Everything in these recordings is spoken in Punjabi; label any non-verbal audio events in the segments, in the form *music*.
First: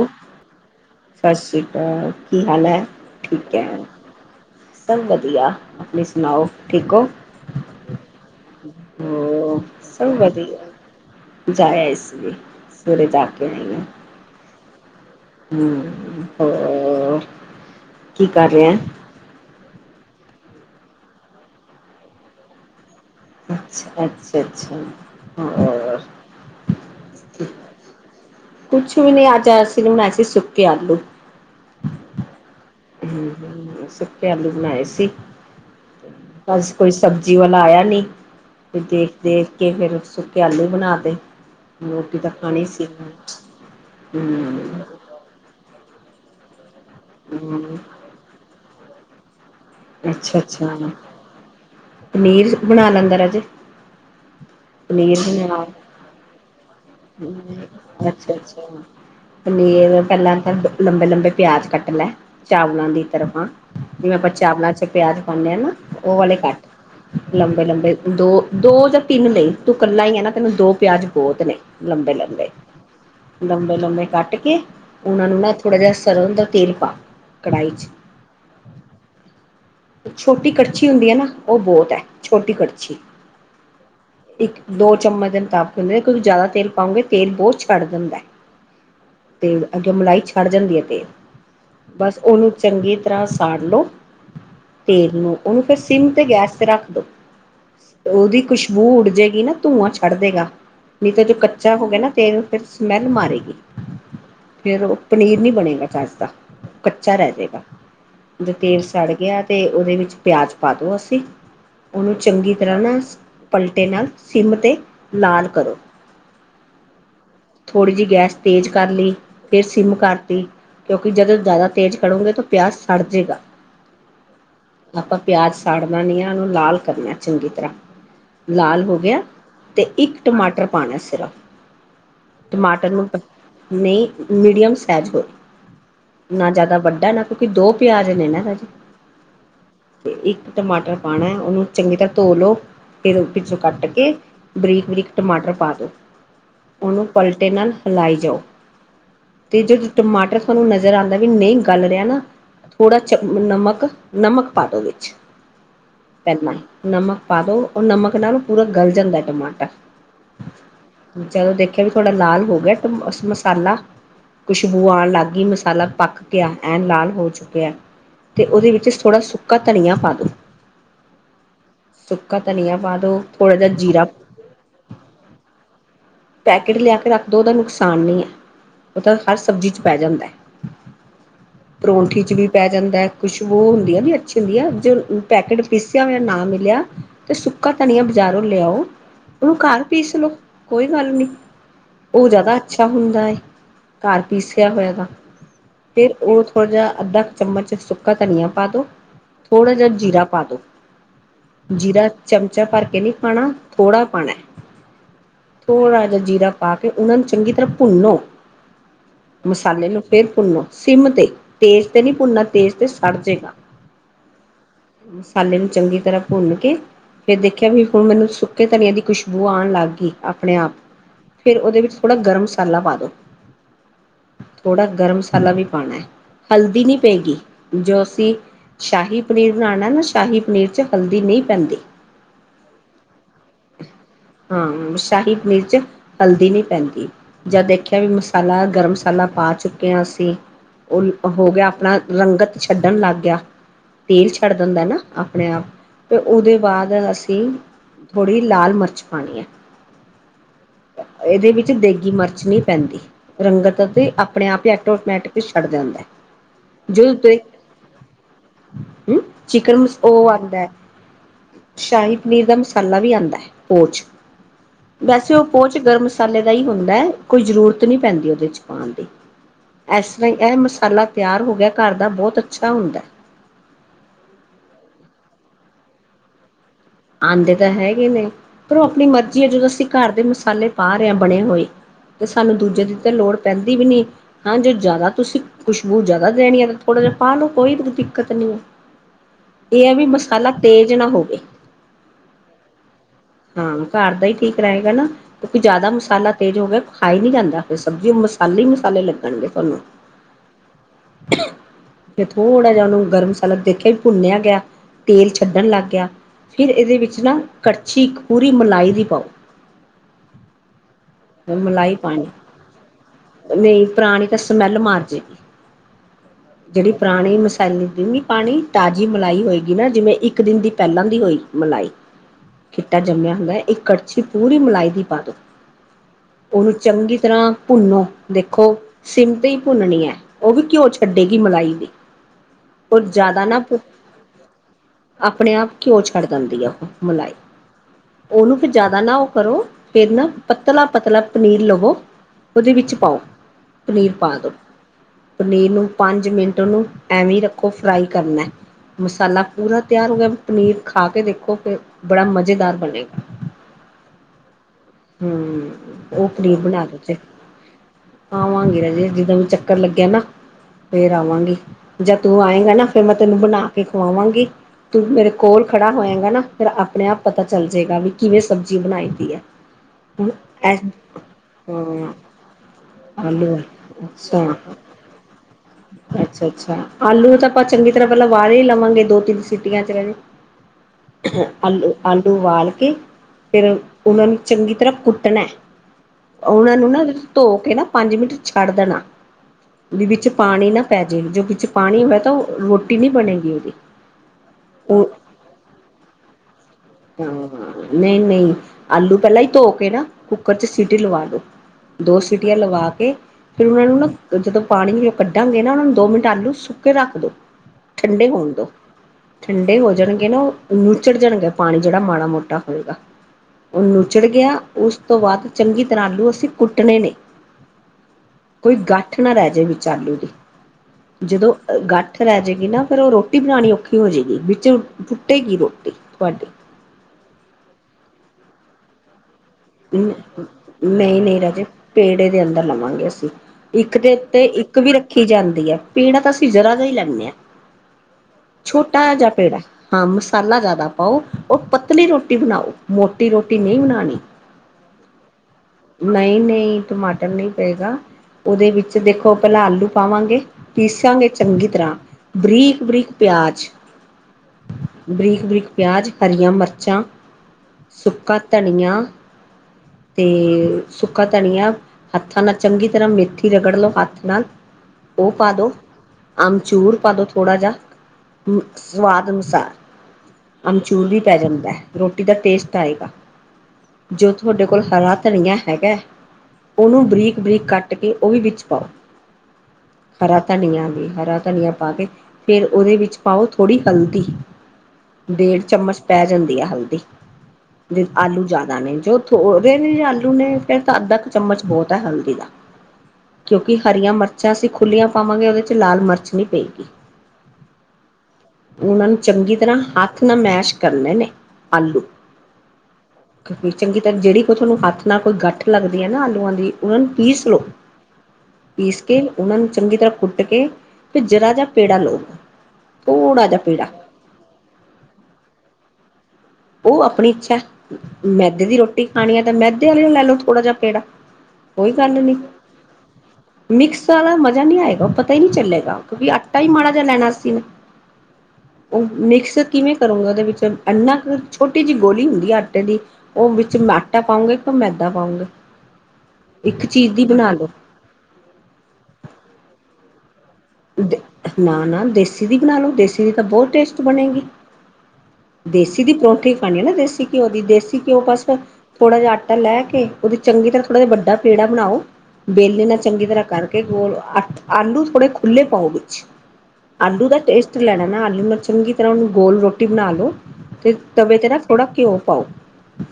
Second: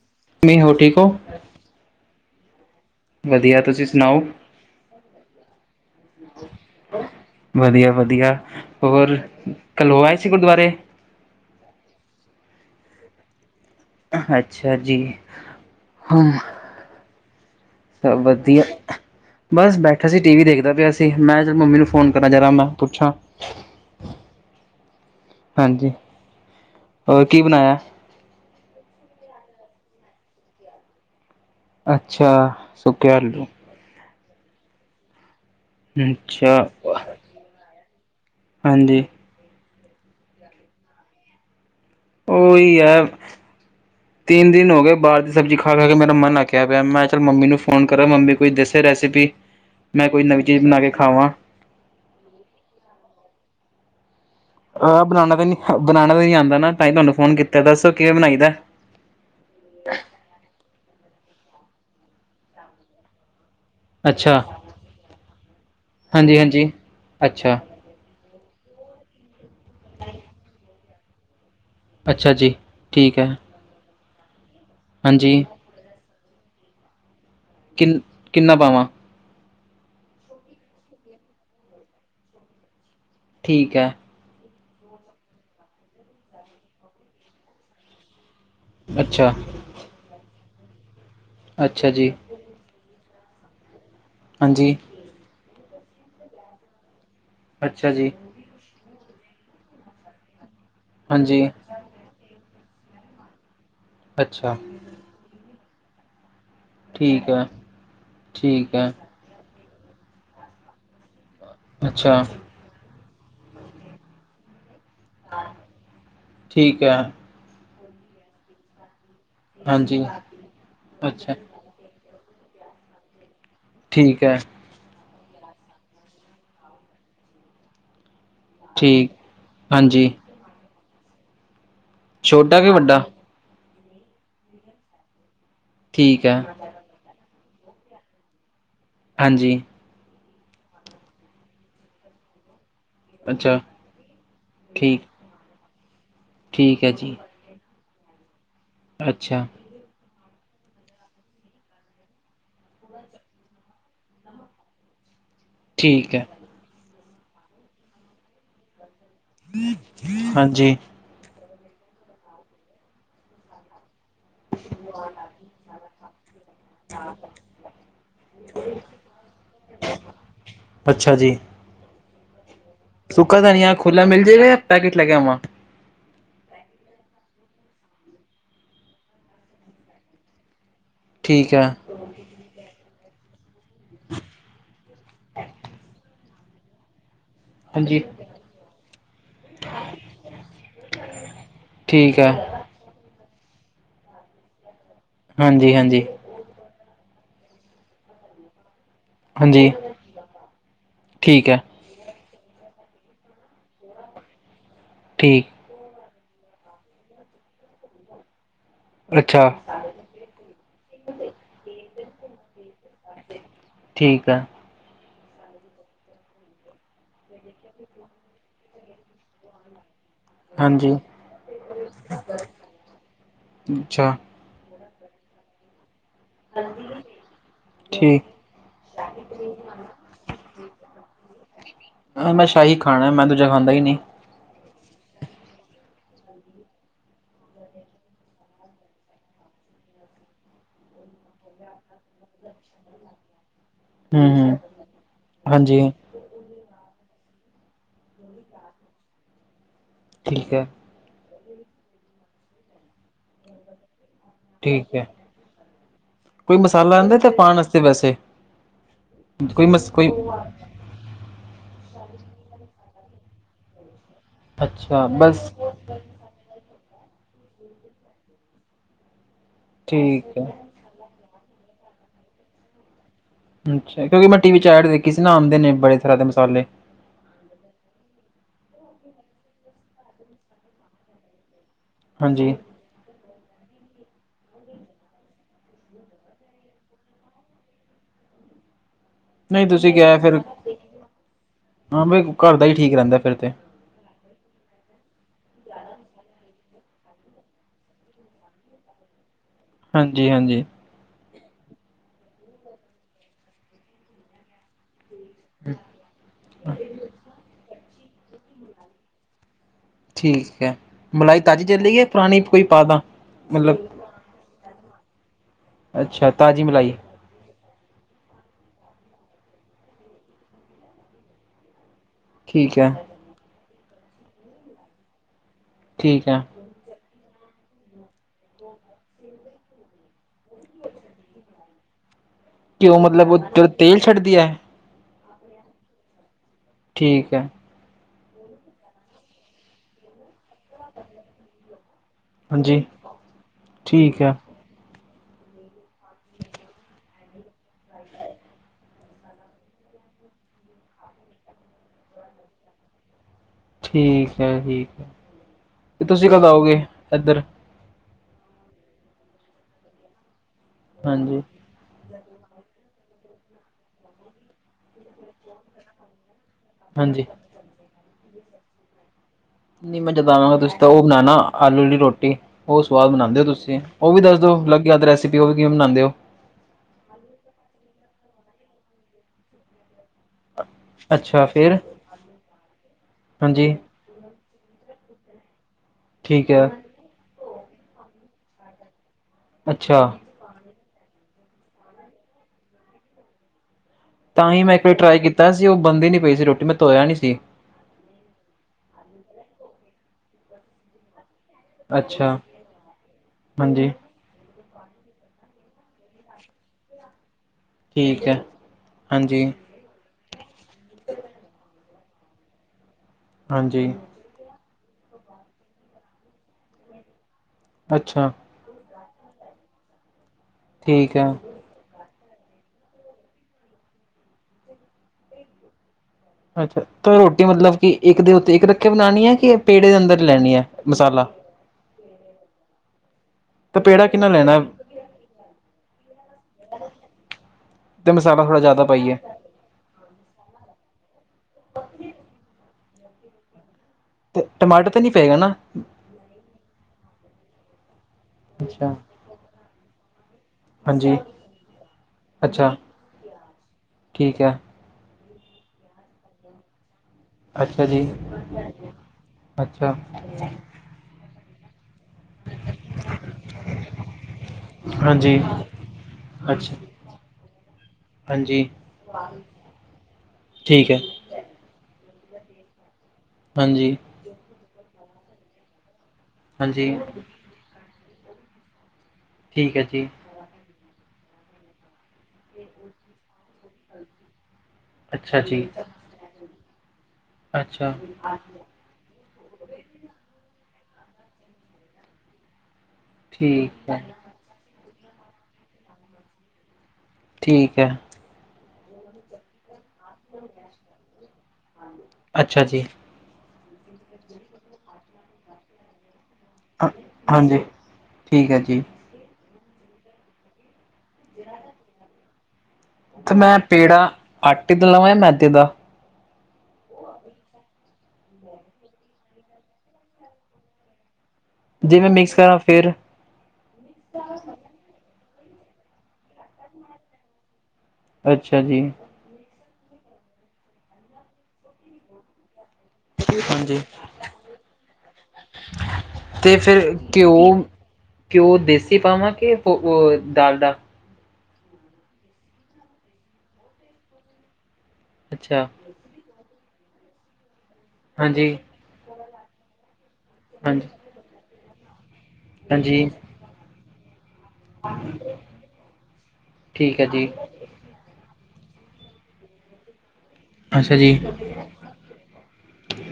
ਹੈ *unintelligible* ਮੀ ਹੋ ਠੀਕ ਓ। ਸਸ ਸ੍ਰੀ ਕਾਲ ਕੀ ਹਾਲ ਐ। ਵਦੀਆ, ਤੁਸੀਂ ਸੁਣਾਓ? ਸਭ ਵਦੀਆ, ਆਪਣੀ ਸੁਣਾਓ ਠੀਕ ਓ? ਵਦੀਆ-ਵਦੀਆ ਹੋਰ ਕਲ ਓ ਆਏ ਸੀ ਗੁਰਦੁਆਰੇ। ਜਾ ਆਇਆ ਇਸ ਲਈ ਸਵੇਰੇ ਜਾ ਕੇ ਆਈ ਆ। ਅੱਛਾ ਜੀ, ਹੂੰ, ਹੋਰ ਸਭ ਕੀ ਕਰ ਵਧੀਆ। ਰਹੇ ਹੈ ਬਸ ਬੈਠਾ ਸੀ ਟੀ ਵੀ ਦੇਖਦਾ ਪਿਆ ਸੀ ਮੈਂ ਚਲ ਮੰਮੀ ਨੂੰ ਫੋਨ ਕਰਾਂ ਯਾਰ ਮੈਂ ਪੁੱਛਾਂ ਅੱਛਾ ਅੱਛਾ ਅੱਛਾ। ਹਾਂਜੀ ਹੋਰ ਹੋਰ ਕੀ ਬਣਾਇਆ। ਕੁਛ ਵੀ ਨੀ, ਆਜ ਆਯਾ ਸੀ ਮੈਂ ਸੀਗਾ ਮੈਸੇਜ ਸੁੱਕੇ ਆਲੂ। ਅੱਛਾ। ਸੁੱਕੇ ਆਲੂ ਹੂੰ, ਸੁੱਕੇ ਆਲੂ ਬਣਾਏ ਸੀ। ਅੱਛਾ ਕੋਈ ਸਬਜ਼ੀ ਵਾਲਾ ਆਇਆ ਨੀ, ਤੇ ਹਾਂਜੀ ਦੇਖ-ਦੇਖ ਕੇ ਫੇਰ ਸੁੱਕੇ ਆਲੂ ਬਣਾ ਤੇ। ਰੋਟੀ ਤਾਂ ਖਾਣੀ ਉਹੀ ਸੀ ਐ, ਤਿੰਨ ਦਿਨ ਹਮ ਹੋ ਗਏ ਬਾਹਰ ਦੀ ਸਬਜ਼ੀ ਖਾ-ਖਾ ਕੇ ਮੇਰਾ ਮਨ ਅਕਿਆ ਪਿਆ ਮੈਂ ਫੇਰ ਮੰਮੀ ਨੂੰ ਹੂੰ, ਫੋਨ ਕਰਾ, ਮੰਮੀ ਕੋਈ ਦੱਸੇ ਰੈਸਪੀ ਮੈਂ ਕੋਈ ਨਵੀਂ ਚੀਜ਼ ਬਣਾ ਅੱਛਾ-ਅੱਛਾ ਕੇ ਖਾਵਾਂ। ਪਨੀਰ ਬਣਾ ਲੈਂਦਾ ਰਾਜੇ। ਆਹ ਪਨੀਰ ਬਣਾਣਾ ਤਾਂ ਨੀ, ਬਣਾ ਬਣਾਣਾ ਤਾਂ ਨੀ ਆਂਦਾ ਨਾ ਤਾਂ ਹੀ ਤੁਆਨੂੰ ਫੋਨ ਕੀਤਾ ਦੱਸੋ ਕਿਵੇਂ ਬਣਾਈ ਦਾ। ਅੱਛਾ-ਅੱਛਾ ਪਨੀਰ ਪਹਿਲਾਂ ਤਾਂ ਲੰਬੇ-ਲੰਬੇ ਪਿਆਜ ਕੱਟ ਲੈ ਚਾਵਲਾਂ ਦੀ ਤਰਫਾ ਜਿਵੇਂ ਅਪਾਂ ਅੱਛਾ ਚਾਵਲਾਂ ਚ ਪਿਆਜ ਪਾਉਂਦੇ ਆ ਨਾ ਉਹ ਵਾਲੇ ਹਾਂਜੀ ਕੱਟ ਹਾਂਜੀ ਅੱਛਾ ਲੰਬੇ-ਲੰਬੇ ਦੋ ਦੋ ਜਾਂ ਤਿੰਨ ਲਈ ਤੂੰ ਇਕੱਲਾ ਈ ਐ ਨਾ ਤੈਨੂੰ ਦੋ ਪਿਆਜ ਬਹੁਤ ਨੇ। ਲੰਬੇ ਅੱਛਾ ਲੰਬੇ, ਜੀ ਠੀਕ ਹੈ ਲੰਬੇ ਲੰਬੇ ਕੱਟ ਕੇ ਉਹਨਾ ਨੂੰ ਹਾਂਜੀ ਮੈਂ ਥੋੜਾ ਜਾ ਸਰ੍ਹੋਂ ਦਾ ਤੇਲ ਪਾ ਕੜਾਈ ਚ ਕਿੰਨ ਕਿੰਨਾ ਪਾਵਾਂ ਛੋਟੀ ਕੜਛੀ ਹੁੰਦੀ ਐ ਨਾ ਉਹ ਬਹੁਤ ਐ ਛੋਟੀ ਕੜਛੀ ਠੀਕ ਐ, ਇੱਕ ਦੋ ਚਮਚ ਦੇ ਮੁਤਾਬਕ ਹੁੰਦੇ ਨੇ ਤੁਸੀਂ ਜ਼ਿਆਦਾ ਤੇਲ ਪਾਉਂਗੇ ਤੇਲ ਬਹੁਤ ਛੱਡ ਦਿੰਦਾ। ਅੱਛਾ, ਅੱਗੇ ਮਲਾਈ ਛੱਡ ਜਾਂਦੀ ਐ ਤੇਲ ਅੱਛਾ ਜੀ ਬਸ ਉਹਨੂੰ ਚੰਗੀ ਤਰ੍ਹਾਂ ਸਾੜ ਲਓ। ਹਾਂਜੀ, ਤੇਲ ਨੂੰ ਉਹਨੂੰ ਫੇਰ ਸਿਮ ਤੇ ਗੈਸ ਤੇ ਰੱਖ ਦੋ ਅੱਛਾ ਜੀ ਉਹਦੀ ਖੁਸ, ਬੂ ਉਡ ਜੇਗੀ ਨਾ ਧੂੰਆਂ ਛੱਡ ਦੇਗਾ ਨਹੀਂ ਤਾਂ ਜੋ ਹਾਂਜੀ ਕੱਚਾ ਹੋ ਗਿਆ ਨਾ ਤੇਲ ਫਿਰ ਸਮੈਲ ਮਾਰੇਗੀ। ਅੱਛਾ, ਫਿਰ ਓ ਪਨੀਰ ਨੀ ਬਣੇਗਾ ਚੱਜ਼ ਦਾ ਕੱਚਾ ਠੀਕ ਰਹਿ ਹੈ ਜੇਗ ਠੀਕ ਤੇਲ ਹੈ ਸਾੜ ਕੇ। ਗਿਆ ਤੇ ਉਹਦੇ ਵਿੱਚ ਪਿਆਜ ਪਾ ਦੋ ਅਸੀਂ ਉਹਨੂੰ ਅੱਛਾ ਚੰਗੀ ਤਰ੍ਹਾਂ ਨਾ ਪਲਟੇ ਨਾਲ ਸਿੰਮ 'ਤੇ ਲਾਲ ਕਰੋ। ਠੀਕ ਆ। ਥੋੜ੍ਹੀ ਜਿਹੀ ਗੈਸ ਤੇਜ਼ ਕਰ ਲਈ ਫਿਰ ਸਿੰਮ ਹਾਂਜੀ ਕਰ ਤੀ ਕਿਉਂਕਿ ਅੱਛਾ ਜਦੋਂ ਜ਼ਿਆਦਾ ਤੇਜ਼ ਕਰੋਗੇ ਤਾਂ ਪਿਆਜ਼ ਸੜ ਜੇਗਾ। ਠੀਕ ਐ, ਆਪਾਂ ਪਿਆਜ਼ ਸਾੜਨਾ ਨੀ ਆ ਉਹਨੂੰ ਲਾਲ ਕਰਨੀਨਾ ਚੰਗੀ ਤਰ੍ਹਾਂ। ਲਾਲ ਹੋ ਠੀਕ ਗਿਆ ਤੇ ਹਾਂਜੀ ਇੱਕ ਟਮਾਟਰ ਪਾਣਾ ਸਿਰਫ ਛੋਟਾ ਕਿ ਟਮਾਟਰ ਵੱਡਾ ਨੂੰ ਨਹੀਂ ਮੀਡੀਅਮ ਸਾਈਜ਼ ਠੀਕ ਹੋਵੇ ਹੈ ਨਾ ਜ਼ਿਆਦਾ ਵੱਡਾ ਨਾ ਕਿਉਂਕਿ ਦੋ ਪਿਆਜ ਨੇ ਨਾ ਜੀ। ਹਾਂਜੀ, ਤੇ ਇੱਕ ਟਮਾਟਰ ਪਾਉਣਾ ਉਹਨੂੰ ਚੰਗੀ ਤਰ੍ਹਾਂ ਧੋ ਲਓ। ਇਹ ਪਿੱਛੋਂ ਅੱਛਾ ਕੱਟ ਕੇ ਬਰੀਕ ਠੀਕ ਬਰੀਕ ਟਮਾਟਰ ਪਾ ਦਿਉ। ਠੀਕ ਹੈ ਉਹਨੂੰ ਜੀ ਪਲਟੇ ਨਾਲ ਹਿਲਾਈ ਜਾਓ। ਅੱਛਾ, ਤੇ ਜੋ ਟਮਾਟਰ ਤੁਹਾਨੂੰ ਨਜ਼ਰ ਆਂਦਾ ਵੀ ਨਹੀਂ ਗਲ ਰਿਹਾ ਨਾ। ਥੋੜ੍ਹਾ ਚ ਨਮਕ ਨਮਕ ਪਾ ਦੋ ਵਿੱਚ ਠੀਕ ਐ, ਨਮਕ ਪਾ ਦੋ ਉਹ ਨਮਕ ਨਾਲੋਂ ਪੂਰਾ ਗਲ ਜਾਂਦਾ ਟਮਾਟਰ। ਹਾਂਜੀ, ਜਦੋ ਦੇਖਿਆ ਵੀ ਥੋੜਾ ਲਾਲ ਹੋ ਗਿਆ ਮਸਾਲਾ। ਖੁਸ਼ਬੂ ਆਉਣ ਲਾਗ ਗਈ ਮਸਾਲਾ ਪੱਕ ਕ ਐਨ ਲਾਲ ਹੋ ਚੁੱਕਿਆ ਅਤੇ ਉਹਦੇ ਵਿੱਚ ਥੋੜ੍ਹਾ ਸੁੱਕਾ ਧਨੀਆ ਪਾ ਦਿਉ ਅੱਛਾ ਜੀ ਸੁੱਕਾ ਧਨੀਆ ਪਾ ਦੋ ਥੋੜਾ ਜਹਾ ਜੀਰਾ ਪੈਕਟ ਲੈ ਕੇ ਆਵਾਂ ਪੈਕੇਟ ਲਿਆ ਕੇ ਰੱਖ ਦੋ ਉਹਦਾ ਨੁਕਸਾਨ ਨਹੀਂ ਐ ਉਹ ਤਾਂ ਹਰ ਸਬਜ਼ੀ ਚ ਪੈ ਜਾਂਦਾ। ਠੀਕ ਆ। ਪਰੌਂਠੀ 'ਚ ਵੀ ਪੈ ਜਾਂਦਾ ਕੁਛ ਓ ਹੁੰਦੀ ਆ ਵੀ ਅੱਛੀ ਹੁੰਦੀ ਆ ਜ ਪੈਕੇਟ ਪੀਸਿਆ ਹੋਇਆ ਨਾ ਮਿਲਿਆ। ਤੇ ਸੁੱਕਾ ਹਾਂਜੀ ਧਨੀਆ ਬਜ਼ਾਰੋਂ ਲਿਆਓ ਉਹਨੂੰ ਘਰ ਪੀਸ ਲਓ। ਕੋਈ ਗੱਲ ਨੀ ਠੀਕ ਉਹ ਹੈ ਜ਼ਿਆਦਾ ਅੱਛਾ ਹੁੰਦਾ ਐ ਘਰ ਪੀਸਿਆ ਹੋਇਆ ਤਾਂ। ਹਾਂਜੀ ਹਾਂਜੀ, ਉਹ ਥੋੜਾ ਜਿਹਾ ਅੱਧਾ ਚਮਚ ਸੁੱਕਾ ਧਨੀਆ ਪਾ ਦੋ। ਹਾਂਜੀ ਥੋੜਾ ਜਿਹਾ ਜੀਰਾ ਪਾ ਦੋ ਠੀਕ ਹੈ ਜੀਰਾ ਚਮਚਾ ਭਰ ਕੇ ਨਹੀਂ ਪਾਣਾ ਥੋੜ੍ਹਾ ਪਾਣਾ। ਠੀਕ। ਥੋੜ੍ਹਾ ਜਿਹਾ ਜੀਰਾ ਪਾ ਕੇ ਉਹਨਾਂ ਨੂੰ ਚੰਗੀ ਤਰ੍ਹਾਂ ਭੁੰਨੋ ਅੱਛਾ ਮਸਾਲੇ ਨੂੰ ਫੇਿਰ ਭੁੰਨੋ ਸਿਮ ਤੇ ਤੇਜ਼ ਤੇ ਨਹੀਂ ਭੁੰਨਾਨਾ ਤੇਜ਼ ਤੇ ਸੜ ਜਾੇਗਾ ਠੀਕ ਹੈ। ਮਸਾਲੇ ਨੂੰ ਚੰਗੀ ਤਰ੍ਹਾਂ ਭੁੰਨ ਕੇ ਫਿਰ ਦੇਖਿਆ ਵੀ ਹੁਣ ਮੈਨੂੰ ਸੁੱਕੇ ਧਨੀੀਆਂ ਦੀ ਖੁਸ਼ਬੂ ਆਉਣ ਲੱਗ ਗਈ ਆਪਣੇ ਆਪ ਹਾਂਜੀ ਫਿਰ ਉਹਦੇ ਵਿੱਚ ਥੋੜ੍ਹਾ ਗਰਮ ਮਸਾਲਾ ਪਾ ਦੋ ਅੱਛਾ ਥੋੜ੍ਹਾ ਗਰਮ ਮਸਾਲਾ ਵੀ ਪਾਉਣਾ ਹੈ ਹਲਦੀ ਨੀ ਪਏਗੀ ਜੋ ਠੀਕ ਅਸੀਂ ਸ਼ਾਹੀ ਪਨੀਰ ਬਣਾਉਣਾ ਨਾ ਸ਼ਾਹੀ ਪਨੀਰ ਚ ਹਲਦੀ ਨਹੀਂ ਪੈਂਦੀ ਆਹ ਮੈਂ ਸ਼ਾਹੀ ਖਾਣਾ ਮੈਂ ਦੂਜਾ ਖਾਂਦਾ ਹੀ ਨਹੀਂ ਹਾਂ ਸ਼ਾਹੀ ਪਨੀਰ ਚ ਹਲਦੀ ਨੀ ਪੈਂਦੀ ਜਾਂ ਦੇਖਿਆ ਵੀ ਮਸਾਲਾ ਗਰਮ ਮਸਾਲਾ ਪਾ ਚੁੱਕੇ ਹਾਂ ਅਸੀਂ ਉਹ ਹੋ ਗਿਆ ਆਪਣਾ ਰੰਗਤ ਛੱਡਣ ਲੱਗ ਗਿਆ ਹੂੰ ਤੇਲ ਛੱਡ ਹੂੰ ਦਿੰਦਾ ਨਾ ਆਪਣੇ ਆਪ ਹਾਂਜੀ ਅਤੇ ਉਹਦੇ ਬਾਅਦ ਅਸੀਂ ਥੋੜ੍ਹੀ ਲਾਲ ਮਿਰਚ ਪਾਉਣੀ ਹੈ ਠੀਕ ਹ ਇਹਦੇ ਵਿੱਚ ਦੇਗੀ ਮਿਰਚ ਨਹੀਂੀ ਪੈਂਦੀ ਰੰਗਤ ਅਤੇ ਆਪਣੇ ਆਪ ਹੀ ਠੀਕ ਹੈ ਆਟੋਮੈਟਿਕਲੀ ਛੱਡਦੇ ਹੁੰਦਾ ਕੋਈ ਮਸਾਲਾ ਜ ਆਉਂਦਾ ਤੇ ਤੋਂ ਪਾਉਣ ਵਾਸਤੇ ਵੈਸੇ ਹਮ ਕੋਈ ਮਸ ਚਿਕਨਸ ਕੋਈ ਉਹ ਆਉਂਦਾ ਹੈ ਸ਼ਾਹੀ ਪਨੀਰ ਦਾ ਮਸਾਲਾ ਵੀ ਆਉਂਦਾ ਹੈ ਉਹਹ ਚ ਅੱਛਾ ਵੈਸੇ ਉਹ ਬਸ ਪੋ ਚ ਗਰਮ ਮਸਾਲੇ ਦਾ ਹੀ ਹੁੰਦਾ ਹੈ ਕੋਈ ਜ਼ਰੂਰਤ ਨਹੀਂ ਪੈਂਦੀ ਉਹਦੇ ਚ ਪਾਉਣ ਦੀ ਇਸ ਤਰ੍ਹਾਂ ਠੀਕ ਹੈ ਇਹ ਮਸਾਲਾ ਤਿਆਰ ਹੋ ਗਿਆ ਘਰ ਦਾ ਬਹੁਤ ਅੱਛਾ ਹੁੰਦਾ ਅੱਛਾ ਕਿਉਂਕਿ ਮੈਂ ਟੀ ਵੀ ਚ ਐਡ ਦੇਖੀ ਸੀ ਨਾ ਆਉਂਦੇ ਨੇ ਬੜੇ ਤਰ੍ਹਾਂ ਦੇ ਮਸਾਲੇ ਆਉਂਦੇ ਤਾਂ ਹੈਗੇ ਨੇ ਪਰ ਉਹ ਆਪਣੀ ਮਰਜ਼ੀ ਆ ਜਦੋਂ ਅਸੀਂ ਘਰ ਦੇ ਮਸਾਲੇ ਪਾ ਰਹੇ ਹਾਂ ਬਣੇ ਹੋਏ ਤੇ ਹਾਂਜੀ ਸਾਨੂੰ ਦੂਜੇ ਦੀ ਤਾਂ ਲੋੜ ਪੈਂਦੀ ਵੀ ਨੀ ਹਾਂ ਜੋ ਜ਼ਿਆਦਾ ਤੁਸੀਂ ਖੁਸ਼ਬੂ ਜ਼ਿਆਦਾ ਦੇਣੀ ਆ ਤਾਂ ਥੋੜ੍ਹਾ ਜਿਹਾ ਪਾ ਲੋ ਕੋਈ ਦਿੱਕਤ ਨਹੀਂ ਹੈ ਨਹੀਂ ਇਹ ਆ ਤੁਸੀਂ ਵੀ ਕਿਹਾ ਫਿਰ ਮਸਾਲਾ ਤੇਜ਼ ਨਾ ਹੋਵੇ ਹਾਂ ਬਈ ਘਰ ਦਾ ਹੀ ਠੀਕ ਰਹਿੰਦਾ ਫਿਰ ਤੇ। ਹਾਂ ਘਰ ਦਾ ਹੀ ਠੀਕ ਰਹੇਗਾ ਨਾ ਕਿਉਂਕਿ ਜ਼ਿਆਦਾ ਮਸਾਲਾ ਤੇਜ਼ ਹੋ ਗਿਆ ਖਾ ਹੀ ਨੀ ਜਾਂਦਾ ਫਿਰ ਸਬਜ਼ੀ ਉਹ ਮਸਾਲੇ ਹੀ ਮਸਾਲੇ ਲੱਗਣਗੇ ਤੁਹਾਨੂੰ ਹਾਂਜੀ ਹਾਂਜੀ ਫ ਥੋੜਾ ਜਿਹਾ ਉਹਨੂੰ ਗਰਮ ਮਸਾਲਾ ਦੇਖਿਆ ਵੀ ਭੁੰਨਿਆ ਗਿਆ ਤੇਲ ਛੱਡਣ ਲੱਗ ਗਿਆ ਫਿਰ ਇਹਦੇ ਵਿੱਚ ਨਾ ਕੜਛੀ ਪੂਰੀ ਮਲਾਈ ਦੀ ਪਾਓ ਠੀਕ ਹੈ ਮਲਾਈ ਤਾਜ਼ੀ ਚੱਲੀ ਹੈ ਪੁਰਾਣੀ ਕੋਈ ਪਾਦਾ ਨਹੀਂ ਮਤਲਬ ਪੁਰਾਣੀ ਤਾਂ ਸਮੈਲ ਮਾਰਜੇਗੀ ਅੱਛਾ ਤਾਜ਼ੀ ਜਿਹੜੀ ਮਲਾਈ ਪੁਰਾਣੀ ਪਹਿਲੇ ਦੀ ਤਾਜ਼ੀ ਮਲਾਈ ਹੋਏਗੀ ਨਾ ਜਿਵੇਂ ਇੱਕ ਦਿਨ ਦੀ ਪਹਿਲਾਂ ਦੀ ਹੋਈ ਮਲਾਈ ਠੀਕ ਹੈ ਖਿੱਟਾ ਜੰਮਿਆ ਹੁੰਦਾ ਹੈ ਇੱਕ ਕੜਛੀ ਪੂਰੀ ਮਲਾਈ ਦੀ ਪਾ ਦਿਉ ਠੀਕ ਹੈ ਉਹਨੂੰ ਚੰਗੀ ਤਰ੍ਹਾਂ ਭੁੰਨੋ ਦੇਖੋ, ਸਿਮ ਤੇ ਹੀ ਭੁੰਨਣੀ ਹੈ ਉਹ ਵੀ ਘਿਓ ਛੱਡੇਗੀ ਮਲਾਈ ਦੀ ਘਿਓ ਮਤਲਬ ਤੇਲ ਛੱਡਦੀ ਹ ਆਪਣੇ ਆਪ ਘਿਓ ਛੱਡ ਦਿੰਦੀ ਹੈ ਉਹ ਮਲਾਈ ਠੀਕ ਹੈ ਉਹਨੂੰ ਫ ਜ਼ਿਆਦਾ ਨਾ ਉਹ ਕਰੋ ਫੇਿਰ ਨਾ ਪਤਲਾ ਪਤਲਾ ਪਨੀਰ ਲਵੋ ਉਹਦੇ ਹਾਂਜੀ ਵਿੱਚ ਪਾਓ ਪਨੀਰ ਠੀਕ ਹੈ ਪਾ ਦਿੋ ਪਨੀਰ ਨੂੰ ਪੰਜ ਮਿੰਟ ਉਹਨੂੰ ਐਵੇਂ ਰੱਖੋ ਫਰਾਈ ਕਰਨਾ ਮਸਾਲਾ ਪੂਰਾ ਤਿਆਰ ਹੋ ਗਿਆ ਪਨੀਰ ਖਾ ਕੇ ਦੇਖੋ ਫੇਰ ਬੜਾ ਮਜ਼ੇਦਾਰ ਬਣੇਗਾ। ਠੀਕ ਹੈ ਠੀਕ ਹੈ ਹਮ ਤੇ ਤੁਸੀਂ ਕਦ ਆਓਗੇ ਇੱਧਰ *unintelligible* ਆਵਾਂਗੀ ਰਾਜੇ ਜਦੋਂ ਵੀ ਚੱਕਰ ਲੱਗਿਆ ਨਾ ਫੇਰ ਹਾਂਜੀ ਆਵਾਂਗੀ। ਜਾਂ ਤੂੰ ਆਏਂਗਾ ਨਾ ਫੇਰ ਮੈਂ ਤੈਨੂੰ ਬਣਾ ਕੇ ਖਵਾਵਾਂਗੀ ਤੂੰ ਮੇਰੇ ਕੋਲ ਖੜਾ ਹੋਏਂਗਾ ਨਾ, ਫੇਰ ਆਪਣੇ ਆਪ ਹਾਂਜੀ ਪਤਾ ਚੱਲ ਜਾਏਗਾ ਵੀ ਕਿਵੇਂ ਸਬਜ਼ੀ ਬਣਾਈ ਦੀ ਏ। ਨਹੀਂ ਮੈਂ ਜਦ ਆਵਾਂਗਾ ਤੁਸੀਂ ਤਾਂ ਉਹ ਬਣਾਣਾ ਆਲੂੀ ਵਾਲੀ ਹਾਂ ਰੋਟੀ। ਉਹ ਸਵਾਦ ਬਨਾਂਦੇ ਹੋ ਆਲੂ ਤੁਸੀਂ ਉਹ ਵੀ ਦੱਸ ਅੱਛਾ। ਦਿਓ ਲੱਗੇ ਹਾਥ ਰੈਸਪੀ ਓਹ ਵੀ ਕਿਵੇਂ ਬਣਾਂਦੇ ਔ। ਅੱਛਾ ਅੱਛਾ ਆਲੂ ਤਾਂ ਆਪਾਂ ਚੰਗੀ ਤਰ੍ਹਾਂ ਪਹਿਲਾਂ ਉਬਾਲ ਹੀ ਲਵਾਂਗੇ ਦੋ ਤਿੰਨ ਸੀਟੀਆਂ 'ਚ ਵੈਸੇ, *unintelligible* ਫਿਰ ਆਲੂ ਆਲੂ ਉਬਾਲ ਕੇ ਫੇਰ ਹਾਂਜੀ ਰ ਉਨਾਂ ਨੂੰ ਚੰਗੀ ਤਰ੍ਹਾਂ ਕੁੱਟਣਾ। ਠੀਕ ਹੈ ਉਨਾਂ ਨੂੰ ਨਾ ਧੋ ਕੇ ਨਾ ਪੰਜ ਮਿੰਟ ਛੱਡ ਦੇਣਾ ਅੱਛਾ ਉਹਦੇ ਵਿੱਚ, ਪਾਣੀ ਨਾ ਪੈ ਜੇ ਓਦੇ ਵਿਚ ਪਾਣੀ ਹੋਵੇ ਤਾਂ ਉਹ ਰੋਟੀ ਨਹੀਂ ਬਣੇਗੀ ਉਹਦੀ। ਤਾਂ ਹੀ ਮੈਂ ਇੱਕ ਵਾਰੀ ਉਹ ਟਰਾਈ ਕੀਤਾ ਸੀ ਉਹ ਬਣਦੀ ਨੀ ਪਈ ਸੀ ਰੋਟੀ ਮੈਂ ਧੋਇਆ ਨਹੀਂ ਹਾਂ ਸੀ ਨਹੀਂ ਨਹੀਂ ਆਲੂ ਪਹਿਲਾਂ ਈ ਧੋ ਕੇ ਨਾ ਕੁੱਕਰ ਚ ਸੀਟੀ ਲਵਾ ਲੋ। ਦੋ ਅੱਛਾ ਸੀਟੀਆਂ ਲਵਾ ਕੇ ਫੇਰ ਉਹਨਾਂ ਹਾਂਜੀ ਨੂੰ ਨਾ, ਜਦੋਂ ਪਾਣੀ ਉਹ ਕੱਢਾਂਗੇ ਨਾ ਨੂ ਦੋ ਮਿੰਟ ਆਲੂ ਸੁੱਕੇ ਰੱਖ ਦੋ। ਠੀਕ ਠੰਡੇ ਹੈ ਹੋਣ ਦੋ ਹਾਂਜੀ ਠੰਡੇ ਹੋ ਜਾਣਗੇ ਨਾ, ਉਹ ਨੂੰੱਚੜ ਜਾਣਗੇ ਪਾਣੀ ਜਿਹੜਾ ਮਾੜਾ ਮੋਟਾ ਹੋਏਗਾ ਹਾਂਜੀ ਉਹਨੂੰ ਨੂੰਚੜ ਗਿਆ ਉਸ ਤੋਂ ਬਾਅਦ ਚੰਗੀ ਤਰ੍ਹਾਂ ਆਲੂ ਅਸੀਂ ਕੁੱਟਣੇ ਨੇ। ਅੱਛਾ। ਕੋਈ ਗੱਠ ਨਾ ਰਹਿ ਜੇ ਵਿਚ ਆਲੂ ਦੇ ਠੀਕ ਹੈ ਜਦੋਂ ਗੱਠ ਰਹਿ ਜੇਗੀ ਨਾ ਫੇਰ ਉਹ ਰੋਟੀ ਬਣਾਉਣੀ ਔਖੀ ਹੋਜੇਗੀ ਵਿੱਚ ਟੁੱਟੇਗੀ ਰੋਟੀ ਤੁਵਾਡੀ। ਅੱਛਾ ਤਾਂ ਰੋਟੀ ਮਤਲਬ ਕਿ ਇੱਕ ਦੇ ਉੱਤੇ ਇੱਕ ਰੱਖ ਕੇ ਬਣਾਉਣੀ ਹੈ ਕਿ ਪੇੜੇ ਦੇ ਅੰਦਰ ਲੈਣੀ ਹੈ ਨਹੀਂ ਮਸਾਲਾ? ਨਹੀਂ ਰਾਜੇ ਪੇੜੇ ਦੇ ਅੰਦਰ ਲਵਾਂਗੇ ਅਸੀਂ। ਤਾਂ ਇੱਕ ਪੇੜਾ ਦਿਨ ਕਿੰਨਾ ਤੇ ਲੈਣਾ ਇੱਕ ਵੀ ਰੱਖੀ ਜਾਂਦੀ ਹੈ ਪੇੜਾ ਤਾਂ ਅਸੀਂ ਜ਼ਰਾ ਜਾ ਈ ਲੈਣੇ ਆਂ। ਅਤੇ ਮਸਾਲਾ ਥੋੜ੍ਹਾ ਜ਼ਿਆਦਾ ਛੋਟਾ ਪਾਈਏ ਜਾਂ ਪੇੜਾ। ਹਾਂ ਮਸਾਲਾ ਜ਼ਿਆਦਾ ਪਾਓ ਔਰ ਪਤਲੀ ਰੋਟੀ ਬਣਾਓ ਮੋਟੀ ਰੋਟੀ ਨੀ ਬਨਾਨੀ। ਤੇ ਟਮਾਟਰ ਤੇ ਨੀ ਪਏਗਾ ਨਾ? ਨਹੀਂ ਨਹੀਂ ਟਮਾਟਰ ਨਹੀਂ ਪਏਗਾ ਉਹਦੇ ਵਿੱਚ ਅੱਛਾ ਦੇਖੋ ਪਹਿਲਾਂ ਆਲੂ ਪਾਵਾਂਗੇ, ਹਾਂਜੀ ਪੀਸਾਂਗੇ ਚੰਗੀ ਤਰ੍ਹਾਂ ਅੱਛਾ ਬਰੀਕ ਬਰੀਕ ਪਿਆਜ਼, ਠੀਕ ਹੈ ਬਰੀਕ ਬਰੀਕ ਪਿਆਜ਼ ਹਰੀਆਂ ਮਿਰਚਾਂ ਅੱਛਾ ਜੀ ਸੁੱਕਾ ਧਨੀਆ, ਅੱਛਾ। ਤੇ ਸੁੱਕਾ ਧਨੀਆ ਹੱਥਾਂ ਨਾਲ ਚੰਗੀ ਤਰ੍ਹਾਂ ਮੇਥੀ ਰਗੜ ਲੋ ਹੱਥ ਨਾਲ, ਉਹ ਹਾਂਜੀ ਪਾ ਦੋ ਅੱਛਾ ਅਮਚੂਰ ਪਾ ਦੋ ਥੋੜ੍ਹਾ ਜਾ, ਹਾਂਜੀ ਸਵਾਦ ਅਨੁਸਾਰ, ਠੀਕ ਹੈ ਅਮਚੂਰ ਵੀ ਪੈ ਜਾਂਦਾ ਹੈ, ਰੋਟੀ ਦਾ ਟੇਸਟ ਤਾ ਆਏਗਾ। ਹਾਂਜੀ। ਜੋ ਤੁਹਾਡੇ ਕੋਲ ਹਰਾ ਧਨੀਆ ਹੈਗਾ, ਹਾਂਜੀ ਉਹਨੂੰ ਬਰੀਕ ਬਰੀਕ ਕੱਟ ਕੇ ਉਹ ਵੀ ਵਿੱਚ ਪਾਓ। ਠੀਕ ਹੈ ਜੀ ਹਰਾ ਧਨੀਆ ਵੀ ਹਰਾ ਧਨੀਆ ਪਾ ਕੇ, ਫੇਰ ਉਹਦੇ ਵਿੱਚ ਪਾਓ ਥੋੜ੍ਹੀ ਹਲਦੀ ਅੱਛਾ ਡੇਢ ਜੀ ਚਮਚ ਪੈ ਜਾਂਦੀ ਆ ਹਲਦੀ, ਅੱਛਾ ਨ ਆਲੂ ਜ਼ਿਆਦਾ ਨਹੀਂ ਜੋ ਥੋੜੇ ਨੇ ਆਲੂ ਨੇ ਫਿਰਰ ਤਾਂ ਅੱਧਾ ਕੁ ਚਮਚ ਬਹੁਤ ਹੈ ਹਲਦੀ ਦਾ ਕਿਉਂਕਿ ਠੀਕ ਹੈ ਹਰੀਆਂ ਮਿਰਚਾਂ ਅਸੀਂ ਖੁੱਲੀਆਂ ਪਾਵਾਂਗੇ ਉਹਦੇ ਚ ਲਾਲ ਮਿਰਚ ਨੀ ਚਾਹੀ ਦੀ। ਠੀਕ ਹੈ। ਉਹਨਾਂ ਨੂੰ ਚੰਗੀ ਤਰ੍ਹਾਂ ਹੱਥ ਨਾਲ ਮੈਸ਼ ਕਰਨੇ ਨੇ ਆਲੂ। ਅੱਛਾ ਜੀ। ਚੰਗੀ ਤਰਾਂ ਜੇੜੀ ਕੁਛ ਓਹਨੂੰ ਹੱਥ ਨਾਲ ਕੋਈ ਗਠ ਲੱਗਦੀ ਹੈ ਨਾ ਆਲੂਆਂ ਨੂੰ, ਉਹਨਾ ਨੂੰ ਪੀਸ ਲੋ ਹਾਂਜੀ ਠੀਕ ਹੈ ਜੀ ਪੀਸ ਫੇਰ ਉਹਨਾਂ ਨੂੰ ਚੰਗੀ ਤਰ੍ਹਾਂ ਕੁੱਟ ਕੇ ਤੇ ਜਰਾ ਜਾ ਪੇੜਾ ਲੋ, ਤੇ ਮੈਂ ਪੇੜਾ ਆਟੇ ਦਾ ਲਵਾਂ ਯਾ ਮੈਦੇ ਦਾ? ਉਹ ਆਪਣੀ ਇੱਛਾ ਮੈਦੇ ਦੀ ਰੋਟੀ ਖਾਣੀ ਹੈ ਤਾਂ ਮੈਦੇ ਆਲੇ ਦਾ ਲੈ ਲਓ ਥੋੜ੍ਹਾ ਜਿਹਾ ਪੇੜਾ। ਕੋਈ ਜੇ ਮੈਂ ਗੱਲ ਮਿਕਸ ਨੀ। ਕਰਾਂ ਫਿਰ ਮਿਕਸ ਵਾਲਾ ਮਜ਼ਾ ਨੀ ਆਏਗਾ ਉਸ, ਪਤਾ ਹੀ ਨਹੀਂ ਚੱਲੇਗਾ ਕਿਉਂਕਿ ਆਟਾ ਹੀ ਮਾੜਾ ਜਿਹਾ ਲੈਣਾ ਸੀਂ ਨਾ ਅੱਛਾ ਜੀ ਉਹ ਮਿਕਸ ਕਿਵੇਂ ਕਰੋਗੇ, ਉਹਦੇ ਵਿੱਚ ਅੰਨਾ ਛੋਟੀ ਜਿਹੀ ਗੋਲੀ ਹੁੰਦੀ ਆ ਆਟੇ ਦੀ ਉਹ ਵਿੱਚ ਹਾਂਜੀ ਆਟਾ ਪਾਉਂਗੇ ਮੈਦਾ ਪਾਉਂਗੇ, ਤੇ ਫਿਰ ਇੱਕ ਚੀਜ਼ ਦੀ ਘਿਓ ਬਣਾ ਲਓ ਘਿਓ ਦੇਸੀ ਪਾਵਾਂ ਕਿ ਡਾਲਡਾ ਦਾ ਦੇ ਨਾ ਨਾ ਦੇਸੀ ਦੀ ਬਣਾ ਲਓ, ਦੇਸੀ ਦੀ ਤਾਂ ਬਹੁਤ ਟੇਸਟ ਬਣੇਗੀ ਅੱਛਾ ਦੇਸੀ ਦੀ ਪਰੌਂਠੀ ਖਾਣੀ ਹੈ ਨਾ ਦੇਸੀ ਘਿਓ ਦੀ, ਦੇਸੀ ਘਿਓ ਬਸ ਹਾਂਜੀ ਥੋੜ੍ਹਾ ਜਿਹਾ ਆਟਾ ਲੈ ਕੇ ਉਹਦੀ ਚੰਗੀ ਤਰ੍ਹਾਂ ਹਾਂਜੀ ਥੋੜ੍ਹਾ ਜਹਾ ਵੱਡਾ ਪੇੜਾ ਬਣਾਓ ਵੇਲੇਨੇ ਨਾਲ ਹਾਂਜੀ ਚੰਗੀ ਤਰ੍ਹਾਂ ਕਰਕੇ ਗੋਲ ਅੱਟ ਆਲੂ ਥੋੜੇ ਖੁੱਲ੍ਹੇ ਪਾਓ ਵਿੱਚ ਠੀਕ ਹੈ ਜੀ ਆਲੂ ਦਾ ਟੇਸਟ ਲੈਣਾ ਨਾ ਆਲੂ ਮਿ ਚੰਗੀ ਤਰ੍ਹਾਂ ਉਹਨੂੰ ਗੋਲ ਰੋਟੀ ਬਣਾ ਲਉ ਤੇ ਅੱਛਾ ਜੀ ਤਵੇ ਤੇ ਨਾ ਥੋੜ੍ਹਾ ਘਿਉਂ ਪਾਓ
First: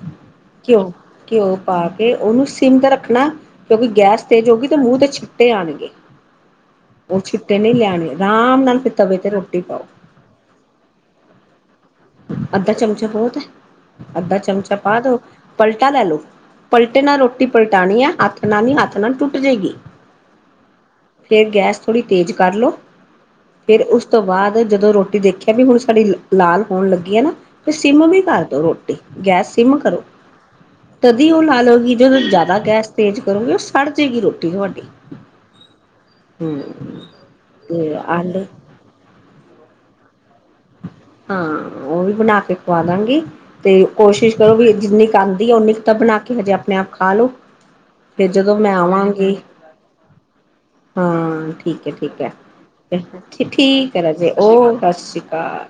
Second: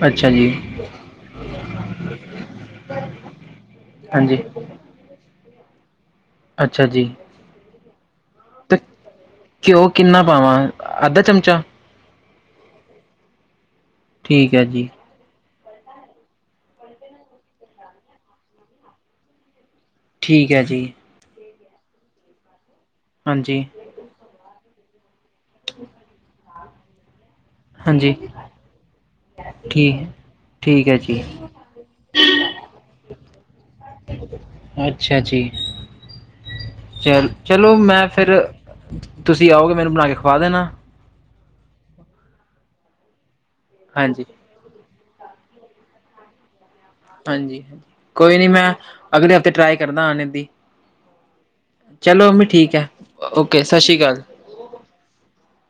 ਅੱਛਾ ਜੀ ਘਿਓ, ਘਿਓ ਪਾ ਕੇ ਉਹਨੂੰ ਸਿਮ ਤੇ ਰੱਖਣਾ ਕਿਉਂਕਿ ਗੈਸ ਹਾਂਜੀ ਤੇ ਜੋ ਕਿ ਅਤੇ ਮੂੰਹ ਤੇ ਛਿੱਟੇ ਆਉਣਗੇ ਅੱਛਾ ਜੀ, ਆਰਾਮ ਤੇ ਨਾਲ ਫਿਰ ਤਵੇ ਤੇ ਰੋਟੀ ਪਾਓ ਘਿਓ ਕਿੰਨਾ ਪਾਵਾਂ ਅੱਧਾ ਚਮਚਾ ਅੱਧਾ ਚਮਚਾ ਬਹੁਤ ਏ, ਅੱਧਾ ਠੀਕ ਹੈ ਚਮਚਾ ਜੀ ਪਾ ਦੋ ਪਲਟਾ ਲੈ ਲੋ, ਪਲਟੇ ਨਾਲ ਰੋਟੀ ਪਲਟਾਣੀ ਹੈ ਹੱਥ ਨਾਲ ਨਹੀਂ ਹੱਥ ਨਾਲ ਟੁੱਟ ਜਾਏਗੀ ਠੀਕ ਏ ਜੀ ਫਿਰ ਗੈਸ ਥੋੜ੍ਹੀ ਤੇਜ਼ ਕਰ ਲਉ ਹਾਂਜੀ ਫਿਰ ਉਸ ਤੋਂ ਬਾਅਦ ਜਦੋਂ ਰੋਟੀ ਦੇਖਿਆ ਵੀ ਹੁਣ ਸਾਡੀ ਲਾਲ ਹੋਣ ਲੱਗੀ ਆ ਨਾ ਫ ਸਿੰਮ ਹਾਂਜੀ ਵੀ ਕਰ ਦਿਉ ਰੋਟੀ ਗੈਸ ਸਿਮ ਕਰੋ ਠੀਕ ਠੀਕ ਹੈ ਜੀ ਤਦੀ ਉਹ ਲਾ ਲਓ ਗੀ, ਜਦੋਂ ਜ਼ਿਆਦਾ ਗੈਸ ਤੇਜ਼ ਕਰੋਗੀ ਉਹ ਸੜ ਜਾਵੇਗੀ ਰੋਟੀ ਤੁਹਾਡੀ ਅੱਛਾ ਜੀ, ਹਮ ਚਲ ਚਲੋ ਤੇ ਮੈਂ ਫਿਰ ਆਲੂ ਤੁਸੀਂ ਆਓਗੇ ਮੈਨੂੰ ਬਣਾ ਕੇ ਖਵਾ ਦੇਣਾ ਹਾਂ ਉਹ ਵੀ ਬਣਾ ਕੇ ਖਵਾ ਦਾਂਗੀ ਤੇ ਹਾਂਜੀ ਕੋਸ਼ਿਸ਼ ਕਰੋ ਵੀ ਜਿੰਨੀ *unintelligible* ਓਨੀ ਕੁ ਤਾਂ ਬਣਾ ਕੇ ਹਜੇ ਆਪਣੇ ਆਪ ਖਾ ਲੋ ਹਾਂਜੀ, ਫਿਰ ਕੋਈ ਨੀ ਜਦੋਂ ਮੈਂ ਅਗਲੇ ਆਵਾਂਗੀ ਹਫ਼ਤੇ ਟਰਾਈ ਕਰਦਾ ਆਣੇ ਦੀ ਹਾਂ, ਠੀਕ ਏ ਠੀਕ ਚਲੋ ਮੰਮੀ ਠੀਕ ਹੈ ਏ ਓਕੇ ਸਤਿ ਠੀਕ ਸ਼੍ਰੀ ਐ ਅਕਾਲ ਰਾਜੇ ਓ ਸਤਿ ਸ਼੍ਰੀ ਅਕਾਲ